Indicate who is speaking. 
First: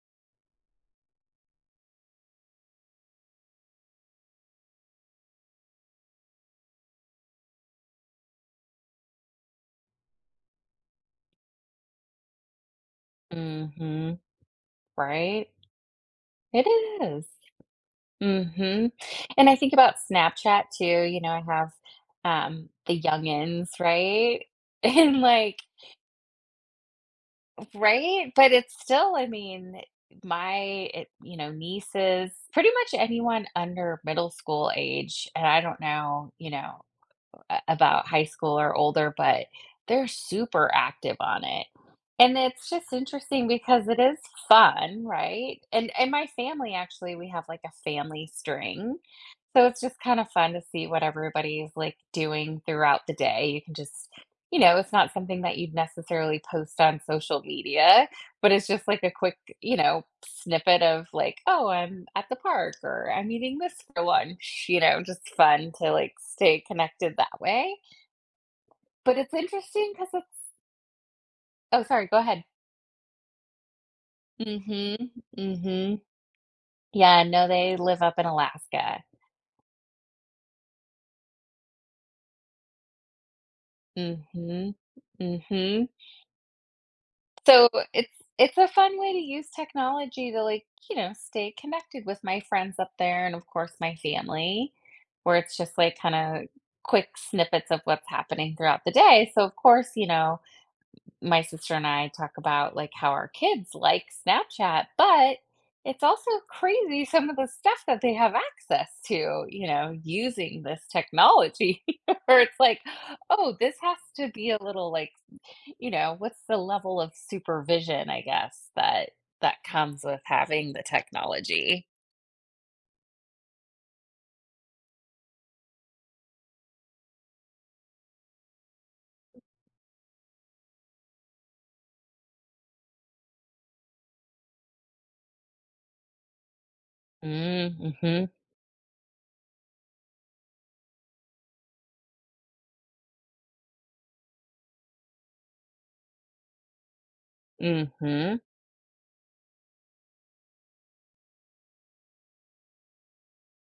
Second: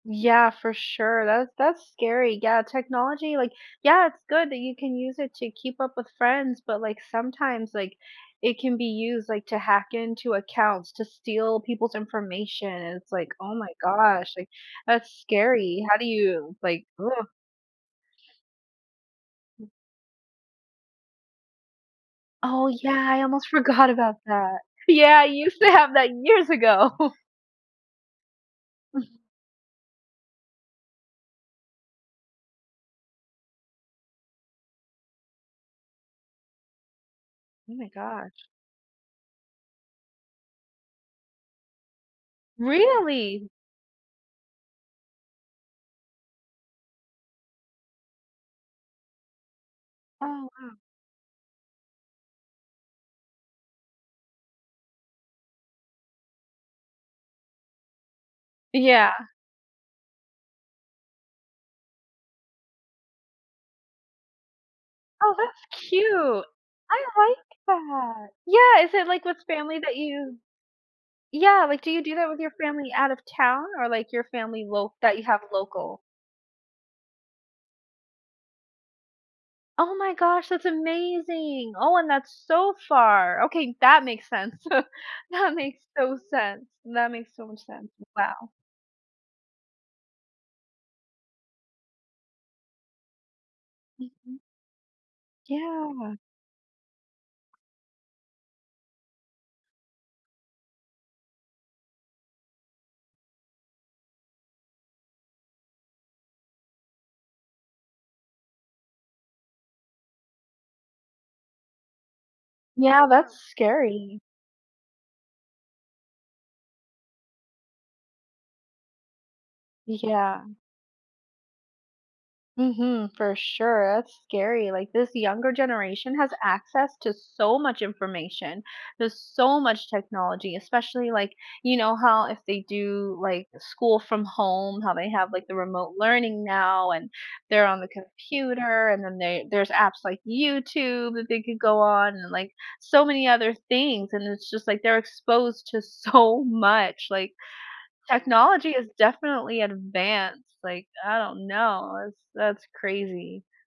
Speaker 1: Yeah, for sure, that that's scary, yeah, technology, like Yeah, it's good that you can use it to keep up with friends, but, like, sometimes, like, it can be used, like, to hack into accounts, to steal people's information, it's like, "Oh my
Speaker 2: Mhm.
Speaker 1: gosh," like, "that's
Speaker 2: Right?
Speaker 1: scary, how do you,"
Speaker 2: It
Speaker 1: like "Uh."
Speaker 2: is. Mhm, and I think about Snapchat, too, you know, I have,
Speaker 1: Oh,
Speaker 2: um, the
Speaker 1: yeah, I almost
Speaker 2: youngins,
Speaker 1: forgot about
Speaker 2: right?
Speaker 1: that.
Speaker 2: And,
Speaker 1: Yeah, I
Speaker 2: like
Speaker 1: used to have that years ago.
Speaker 2: F Right? But it's still, I mean, e My it you know, nieces pretty much anyone under middle school age, and I don't know, you know, uh,
Speaker 1: Oh my
Speaker 2: about high
Speaker 1: gosh.
Speaker 2: school or older, but they're super active on it and it's just interesting
Speaker 1: Really?
Speaker 2: because it is fun, right? And and my family actually we have, like, a family string, so it's just kind of
Speaker 1: Oh,
Speaker 2: fun to
Speaker 1: wow.
Speaker 2: see what everybody is, like, doing throughout the day, you can just you know, it's not something that you'd necessarily post on social media, but it's just, like, a
Speaker 1: Yeah.
Speaker 2: quick, you know, snippet of, like, "Oh, I'm at the park," or, "I'm eating this for lunch," you know? Just
Speaker 1: Oh,
Speaker 2: fun
Speaker 1: that's
Speaker 2: to, like,
Speaker 1: cute,
Speaker 2: stay
Speaker 1: I
Speaker 2: connected
Speaker 1: like
Speaker 2: that way.
Speaker 1: that Yeah, is it,
Speaker 2: But
Speaker 1: like,
Speaker 2: it's
Speaker 1: with family
Speaker 2: interesting
Speaker 1: that
Speaker 2: 'cause it's
Speaker 1: you Yeah, like,
Speaker 2: Oh,
Speaker 1: do you
Speaker 2: sorry,
Speaker 1: do
Speaker 2: go
Speaker 1: that with
Speaker 2: ahead.
Speaker 1: your family out of town or, like, your family lo
Speaker 2: Mhm,
Speaker 1: that you have
Speaker 2: mhm.
Speaker 1: local?
Speaker 2: Yeah, no, they live up in Alaska.
Speaker 1: Oh my gosh, that's amazing. Oh, and that's so far. Okay, that makes sense.
Speaker 2: Mhm,
Speaker 1: That makes
Speaker 2: mhm.
Speaker 1: so sense. That makes so much
Speaker 2: So
Speaker 1: sense.
Speaker 2: it's
Speaker 1: Wow.
Speaker 2: it's a fun way to use technology to, like, you know, stay connected with my friends up there and, of course, my
Speaker 1: Mhm.
Speaker 2: family where it's just, like,
Speaker 1: Yeah.
Speaker 2: kinda quick snippets of what's happening throughout the day, so, of course, you know, my sister and I talk about, like, how our kids like Snapchat, but it's also crazy some of the stuff that they have access to, you know, using this technology, where it's like,
Speaker 1: Yeah, that's
Speaker 2: "Oh, this has
Speaker 1: scary.
Speaker 2: to be a little, like" you know, what's the level of supervision, I guess, that that comes with
Speaker 1: Yeah.
Speaker 2: having the technology?
Speaker 1: Mhm, for sure, that's scary. Like, this younger generation has access to so much information, there's so much technology, especially, like, you know, how if they do, like, school from home, how they have, like, the remote learning now and they're
Speaker 2: Mm,
Speaker 1: on the
Speaker 2: mhm.
Speaker 1: computer and then they there's apps like YouTube that they could go on and, like, so many other things, and it's just, like, they're exposed to so much, like,
Speaker 2: Mhm.
Speaker 1: technology is definitely advanced, like, I don't know, it's that's crazy.